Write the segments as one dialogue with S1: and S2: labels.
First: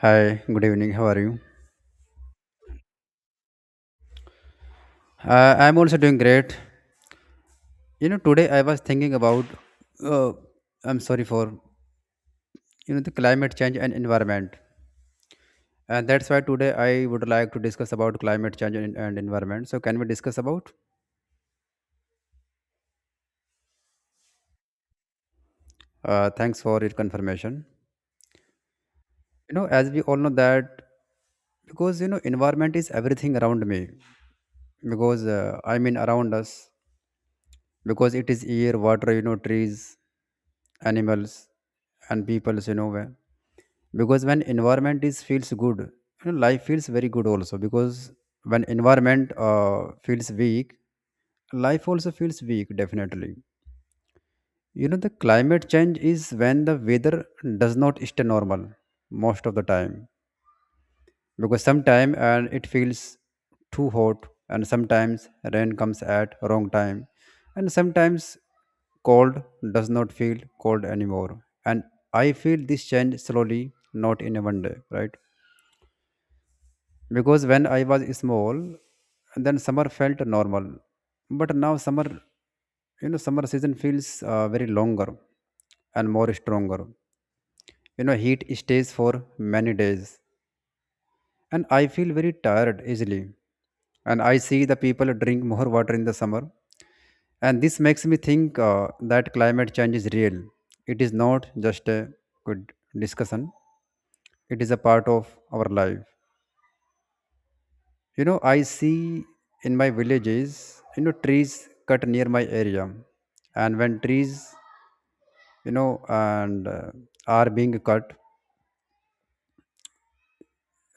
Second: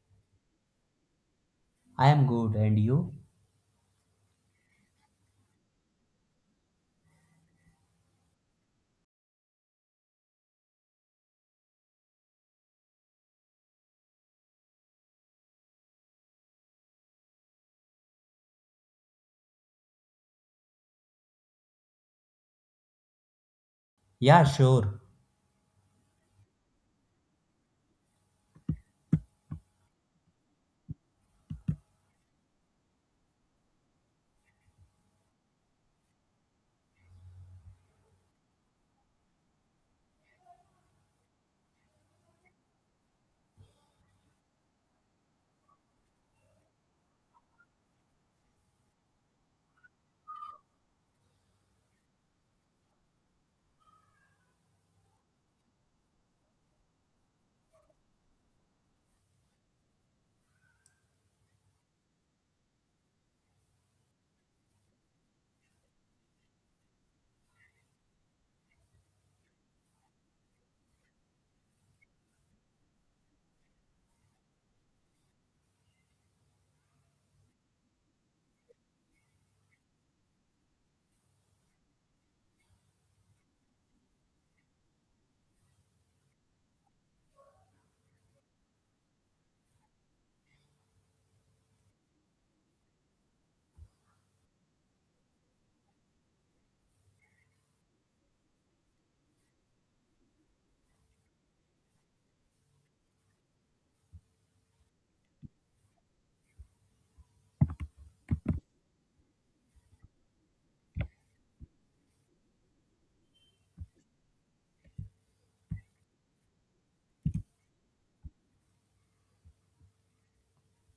S1: Hi, good evening. How are you?
S2: I am good, and you?
S1: I'm also doing great. You know, today I was thinking about, uh, I'm sorry for, the climate change and environment. And that's why today I would like to discuss about climate change and environment. So can we discuss about?
S2: Yeah, sure.
S1: Thanks for your confirmation. You know, as we all know that because you know environment is everything around me because I mean around us because it is air, water, you know, trees, animals, and peoples, because when environment is feels good, you know, life feels very good also because when environment feels weak, life also feels weak definitely. You know, the climate change is when the weather does not stay normal most of the time because sometimes and it feels too hot, and sometimes rain comes at wrong time, and sometimes cold does not feel cold anymore. And I feel this change slowly, not in a one day, right? Because when I was small, then summer felt normal, but now summer, you know, summer season feels very longer and more stronger. You know, heat stays for many days, and I feel very tired easily. And I see the people drink more water in the summer, and this makes me think that climate change is real. It is not just a good discussion; it is a part of our life. You know, I see in my villages, you know, trees cut near my area, and when trees, you know, and are being cut,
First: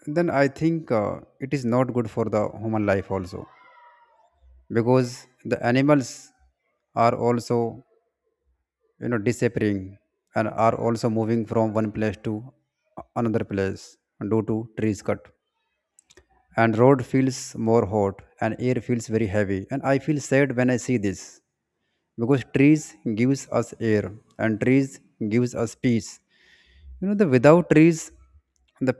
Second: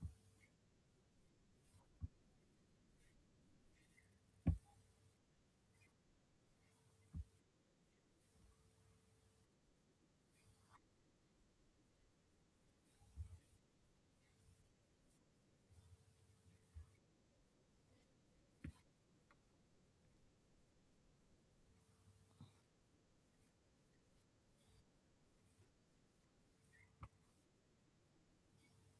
S1: then I think it is not good for the human life also. Because the animals are also, you know, disappearing, and are also moving from one place to another place due to trees cut, and road feels more hot, and air feels very heavy, and I feel sad when I see this because trees gives us air, and trees gives us peace. You know, the without trees, the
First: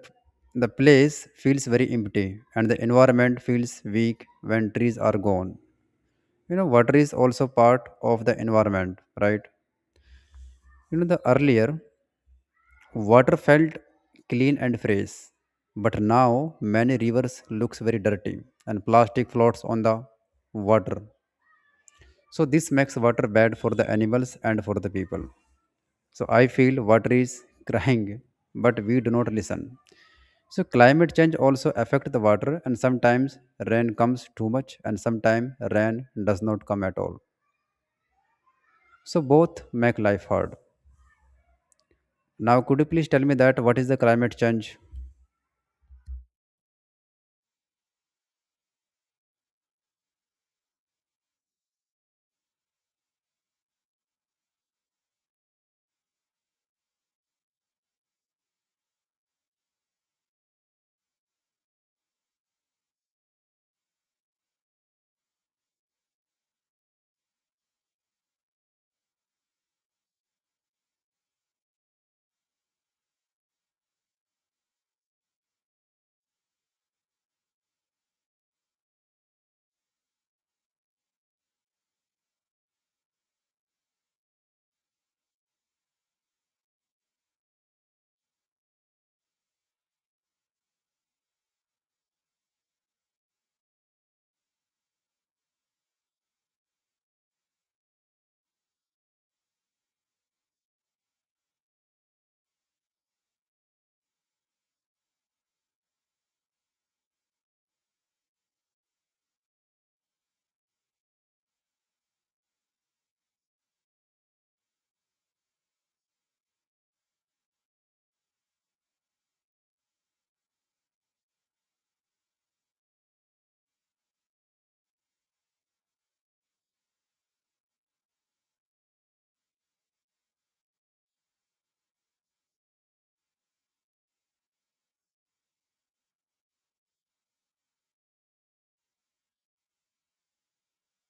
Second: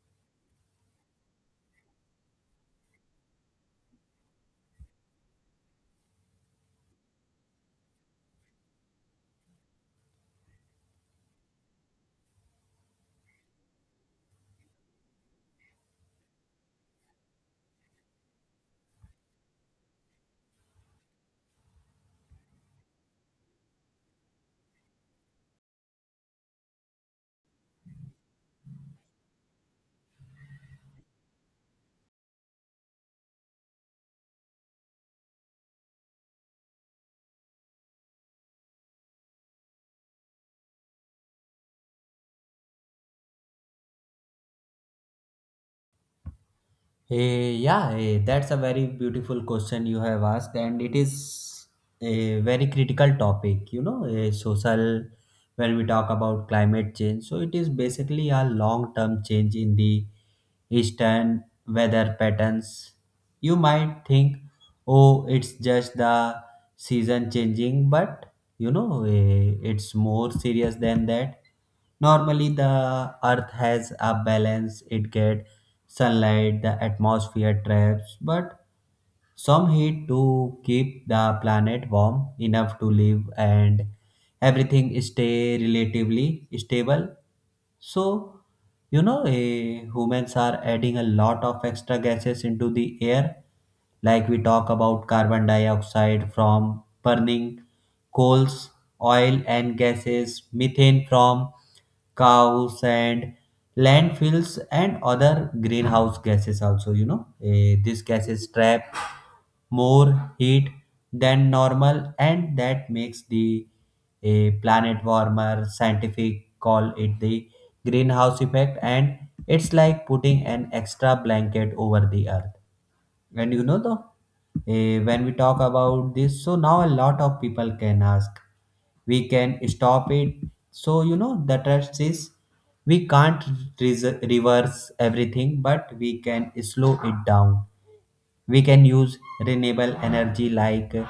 S1: the place feels very empty, and the environment feels weak when trees are gone. You know, water is also part of the environment, right? You know, the earlier water felt clean and fresh, but now many rivers looks very dirty, and plastic floats on the water. So this makes water bad for the animals and for the people. So I feel water is crying, but we do not listen. So climate change also affect the water, and sometimes rain comes too much, and sometimes rain does not come at all. So both make life hard. Now, could you please tell me that what is the climate change?
S2: Yeah, that's a very beautiful question you have asked, and it is a very critical topic. You know, a social when we talk about climate change, so it is basically a long-term change in the eastern weather patterns. You might think, oh, it's just the season changing, but you know, it's more serious than that. Normally the earth has a balance, it get sunlight, the atmosphere traps but some heat to keep the planet warm enough to live, and everything stay relatively stable. So you know, humans are adding a lot of extra gases into the air, like we talk about carbon dioxide from burning coals, oil and gases, methane from cows and landfills and other greenhouse gases also, you know. These gases trap more heat than normal, and that makes the a planet warmer. Scientific call it the greenhouse effect, and it's like putting an extra blanket over the earth. And you know, though when we talk about this, so now a lot of people can ask, we can stop it? So you know the trust is we can't reverse everything, but we can slow it down. We can use renewable energy like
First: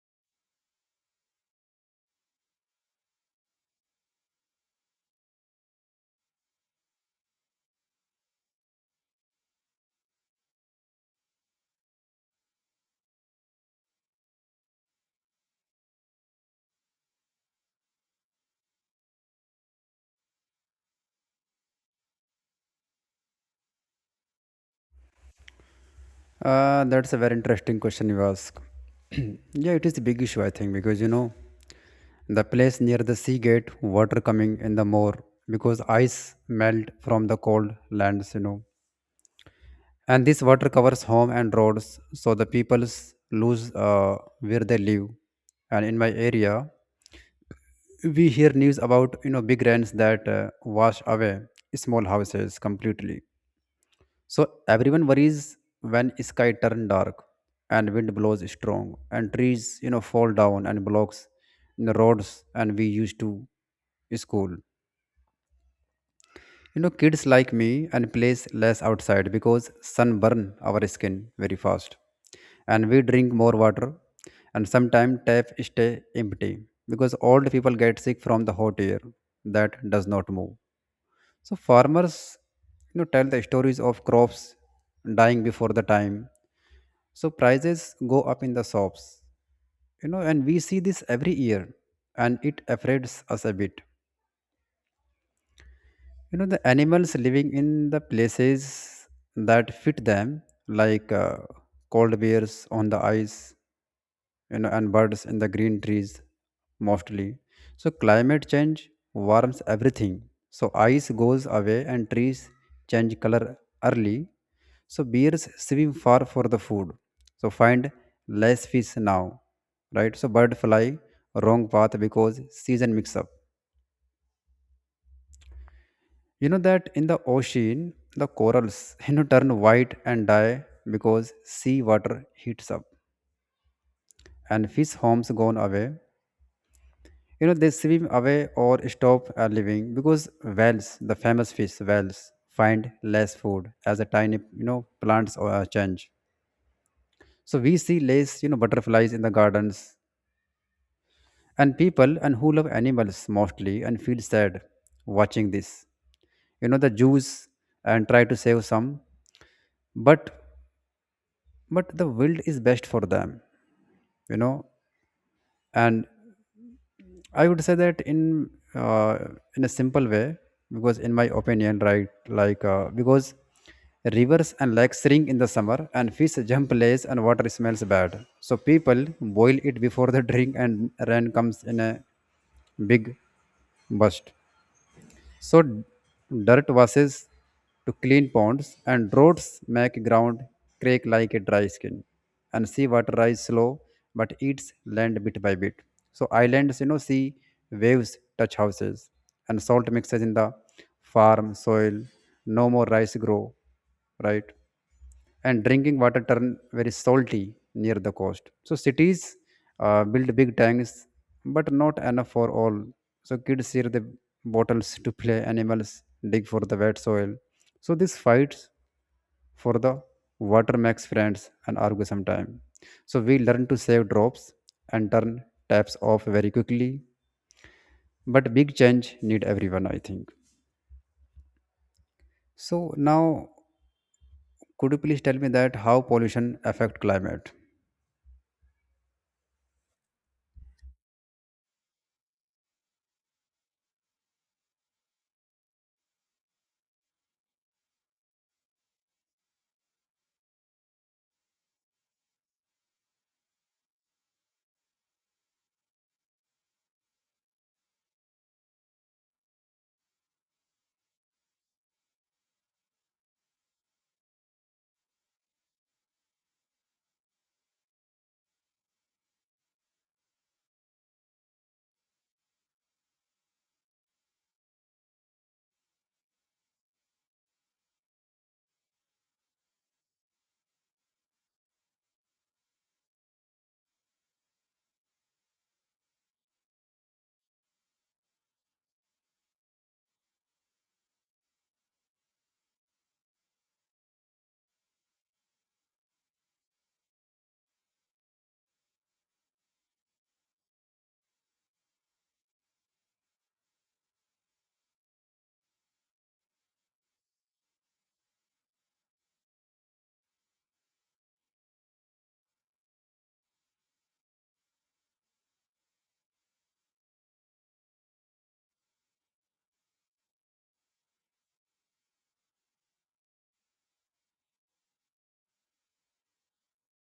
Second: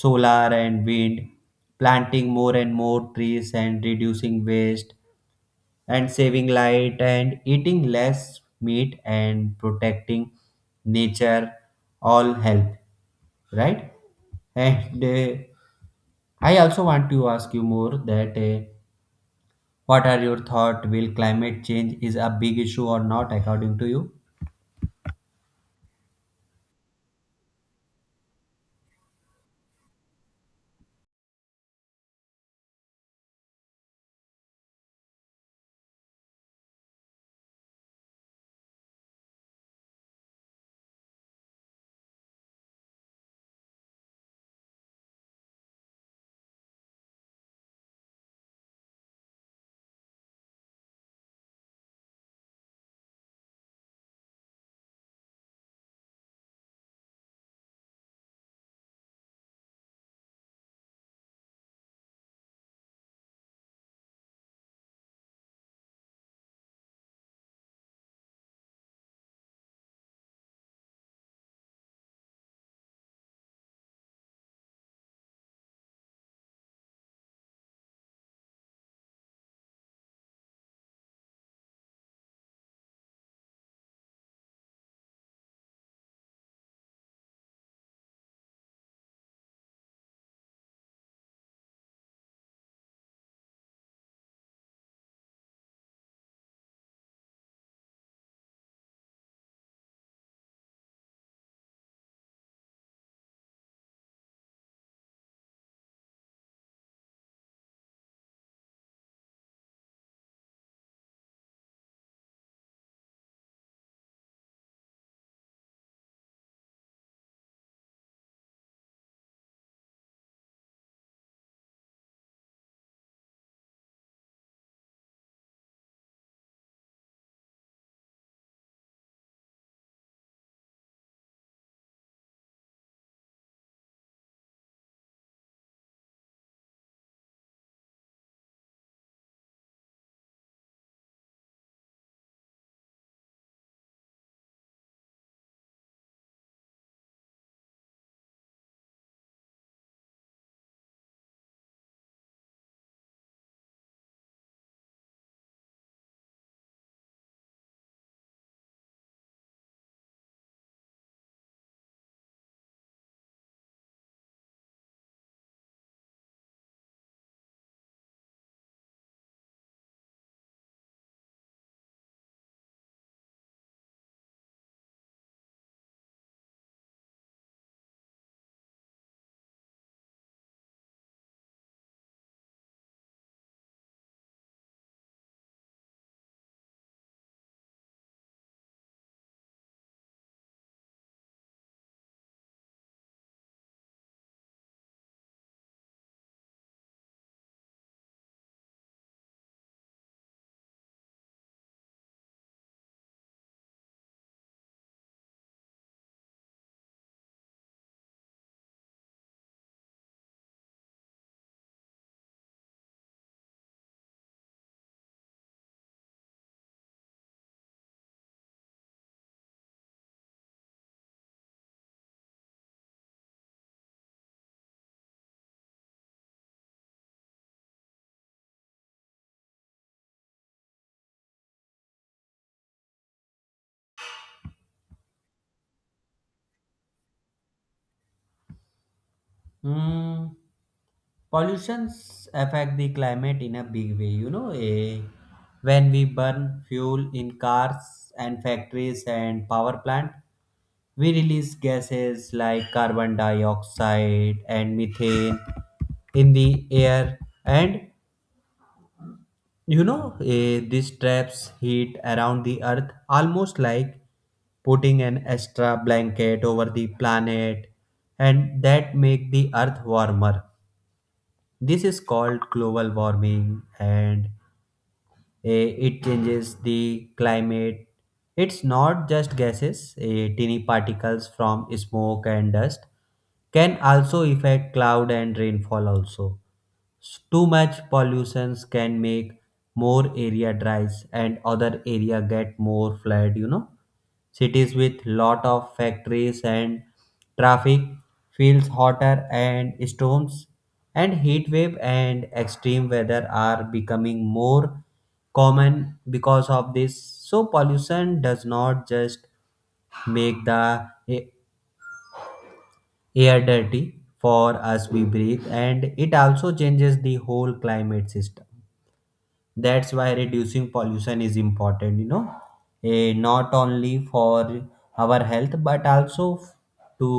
S2: solar and wind, planting more and more trees, and reducing waste, and saving light, and eating less meat, and protecting nature, all help, right? And I also want to ask you more that what are your thought, will climate change is a big issue or not according to you?
S1: That's a very interesting question you ask. Yeah, it is a big issue, I think, because you know, the place near the sea gate, water coming in the more because ice melt from the cold lands, you know, and this water covers home and roads, so the peoples lose where they live. And in my area, we hear news about, you know, big rains that wash away small houses completely. So everyone worries when sky turn dark and wind blows strong and trees, you know, fall down and blocks the roads and we used to school. You know, kids like me and plays less outside because sun burn our skin very fast. And we drink more water, and sometimes tap stay empty because old people get sick from the hot air that does not move. So farmers, you know, tell the stories of crops dying before the time, so prices go up in the shops, you know, and we see this every year, and it affects us a bit. You know, the animals living in the places that fit them, like cold bears on the ice, you know, and birds in the green trees mostly. So climate change warms everything. So ice goes away, and trees change color early. So bears swim far for the food. So find less fish now, right? So bird fly wrong path because season mix up. You know that in the ocean, the corals you know turn white and die because sea water heats up and fish homes gone away. You know, they swim away or stop living because whales, the famous fish whales, find less food as the tiny, you know, plants change. So we see less, you know, butterflies in the gardens, and people and who love animals mostly and feel sad watching this. You know, the Jews and try to save some, but the wild is best for them. You know, and I would say that uh, in a simple way, because in my opinion, right, like because rivers and lakes shrink in the summer, and fish jump less, and water smells bad. So people boil it before they drink, and rain comes in a big burst. So dirt washes to clean ponds and roads, make ground crack like a dry skin. And seawater rise slow but eats land bit by bit. So islands, you know, see waves touch houses, and salt mixes in the farm soil. No more rice grow, right? And drinking water turn very salty near the coast. So cities build big tanks, but not enough for all. So kids share the bottles to play, animals dig for the wet soil. So these fights for the water makes friends and argue sometime. So we learn to save drops and turn taps off very quickly. But big change need everyone, I think. So now, could you please tell me that how pollution affect climate?
S2: Hmm. Pollutions affect the climate in a big way, you know. When we burn fuel in cars and factories and power plant, we release gases like carbon dioxide and methane in the air. And you know, this traps heat around the earth, almost like putting an extra blanket over the planet, and that make the earth warmer. This is called global warming, and it changes the climate. It's not just gases, tiny particles from smoke and dust can also affect cloud and rainfall also. Too much pollution can make more area dries and other area get more flood, you know. Cities with lot of factories and traffic feels hotter, and storms and heat wave and extreme weather are becoming more common because of this. So pollution does not just make the air dirty for us we breathe, and it also changes the whole climate system. That's why reducing pollution is important, you know. Not only for our health but also to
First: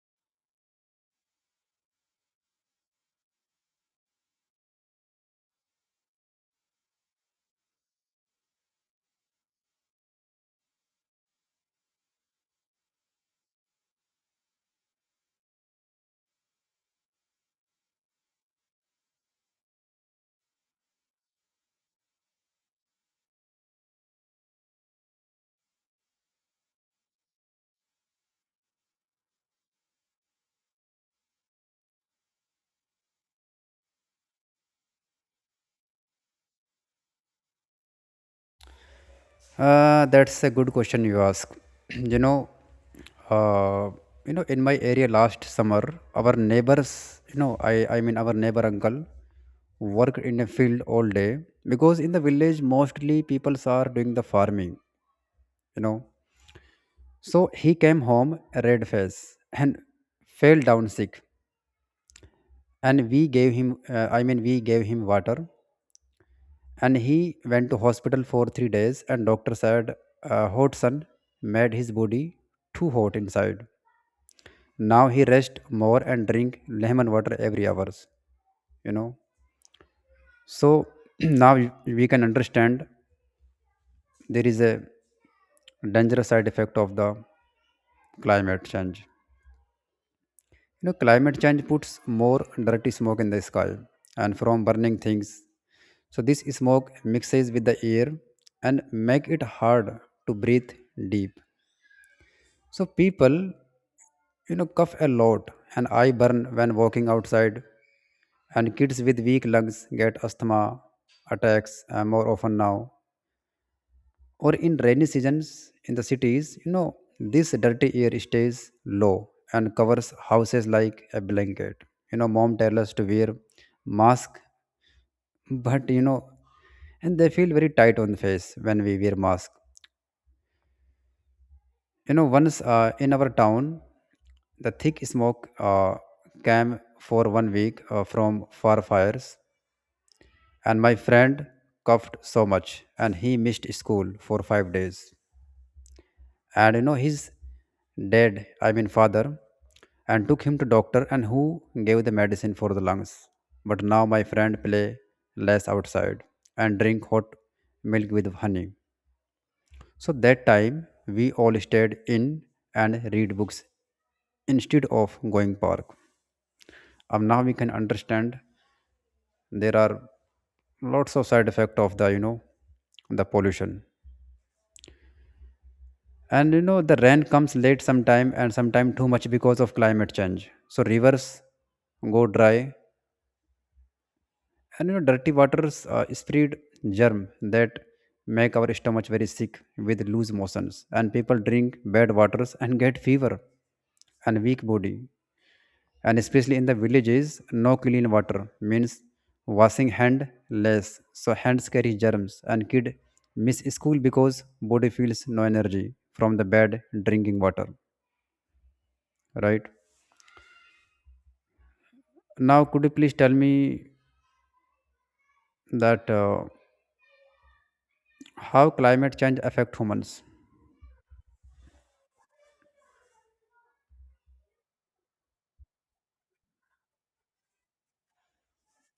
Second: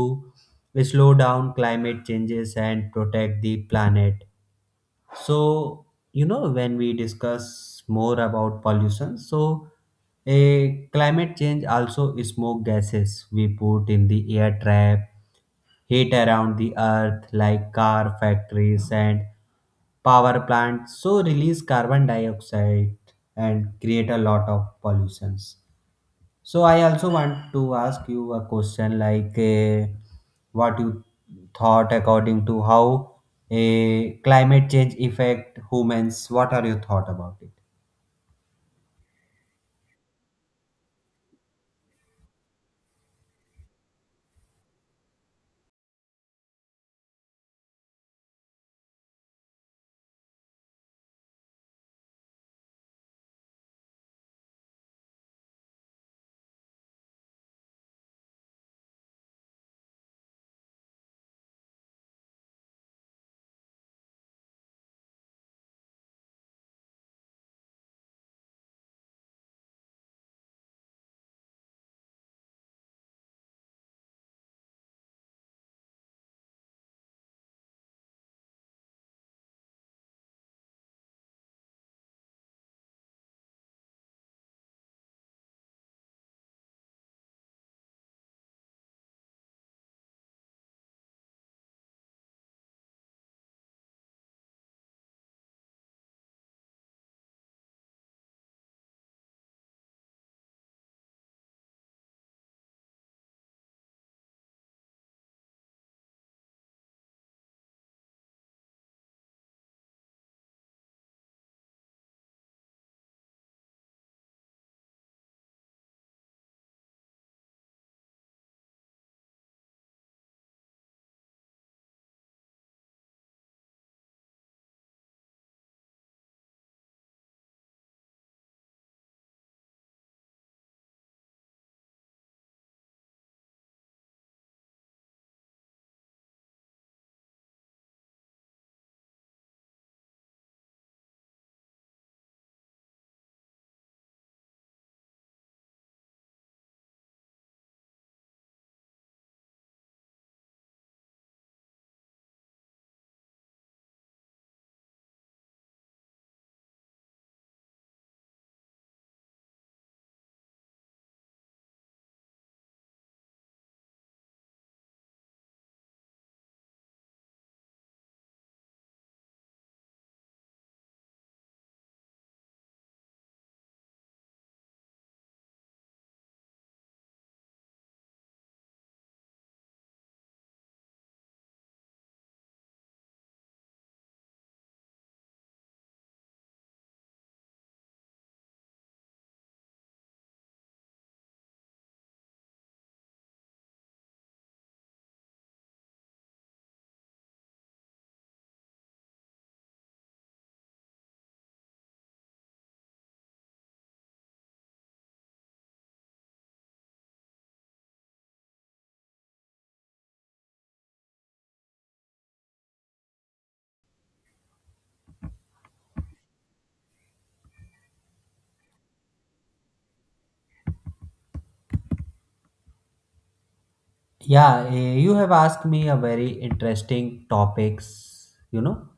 S2: slow down climate changes and protect the planet. So, you know, when we discuss more about pollution, so a climate change also smoke gases we put in the air trap heat around the earth, like car factories and power plants, so release carbon dioxide and create a lot of pollutions. So I also want to ask you a question like what you thought according to how a climate change affect humans. What are your thought about it?
S1: That's a good question you ask. You know, uh, in my area last summer, our neighbors, you know, I mean our neighbor uncle, worked in a field all day because in the village mostly people are doing the farming. You know, so he came home a red face and fell down sick, and we gave him, I mean we gave him water, and he went to hospital for 3 days, and doctor said a hot sun made his body too hot inside. Now he rest more and drink lemon water every hours, you know. So now we can understand there is a dangerous side effect of the climate change. You know, climate change puts more dirty smoke in the sky and from burning things. So this smoke mixes with the air and make it hard to breathe deep. So people, you know, cough a lot, and I burn when walking outside, and kids with weak lungs get asthma attacks more often now. Or in rainy seasons in the cities, you know, this dirty air stays low and covers houses like a blanket. You know, mom tells us to wear mask, but you know, and they feel very tight on the face when we wear mask. You know, once in our town, the thick smoke came for one week from far fires, and my friend coughed so much, and he missed school for 5 days. And you know, his I mean father, and took him to doctor, and who gave the medicine for the lungs. But now my friend play less outside and drink hot milk with honey. So that time we all stayed in and read books instead of going park. Now we can understand there are lots of side effect of the, you know, the pollution. And you know the rain comes late sometime and sometime too much because of climate change, so rivers go dry. And you know dirty waters spread germ that make our stomach very sick with loose motions, and people drink bad waters and get fever and weak body. And especially in the villages no clean water means washing hand less, so hands carry germs, and kid miss school because body feels no energy from the bad drinking water, right? Now could you please tell me that how climate change affect humans?
S2: Yeah, you have asked me a very interesting topics, you know,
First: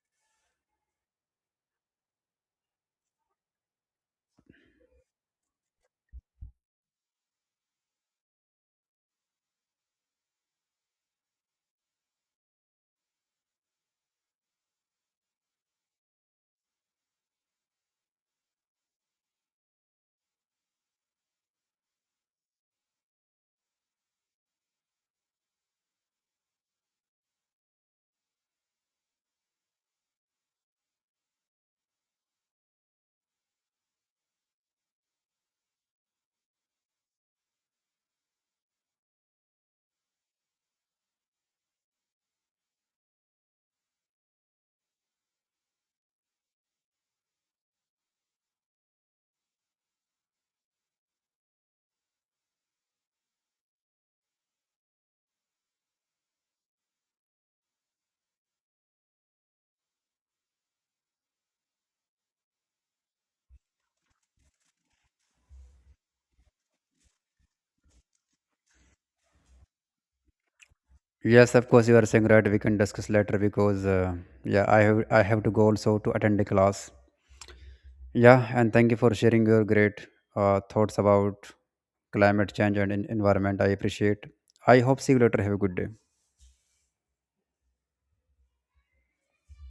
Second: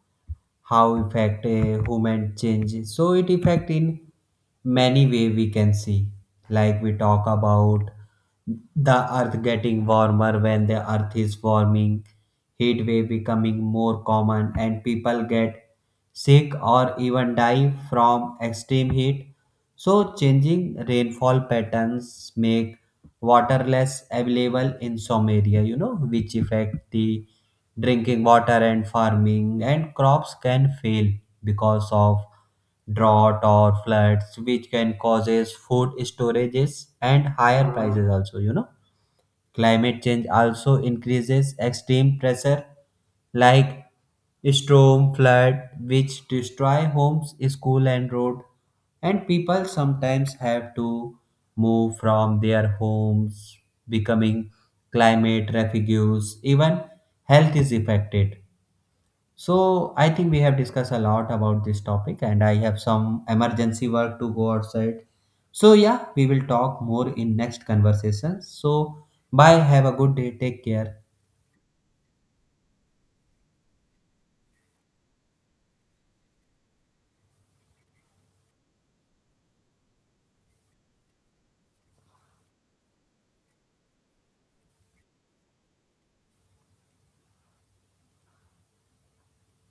S2: how effect a human change. So it effect in many way we can see. Like we talk about the earth getting warmer. When the earth is warming, heat wave becoming more common, and people get sick or even die from extreme heat. So changing rainfall patterns make water less available in some area, you know, which affect the drinking water and farming, and crops can fail because of drought or floods, which can causes food storages and higher prices also, you know. Climate change also increases extreme pressure like storm, flood, which destroy homes, school, and road. And people sometimes have to move from their homes, becoming climate refugees. Even health is affected. So I think we have discussed a lot about this topic, and I have some emergency work to go outside. So yeah, we will talk more in next conversation. So bye, have a good day, take care.
S1: Yes, of course, you are saying right, we can discuss later because yeah, I have to go also to attend the class. Yeah, and thank you for sharing your great thoughts about climate change and environment. I appreciate. I hope see you later. Have a good day.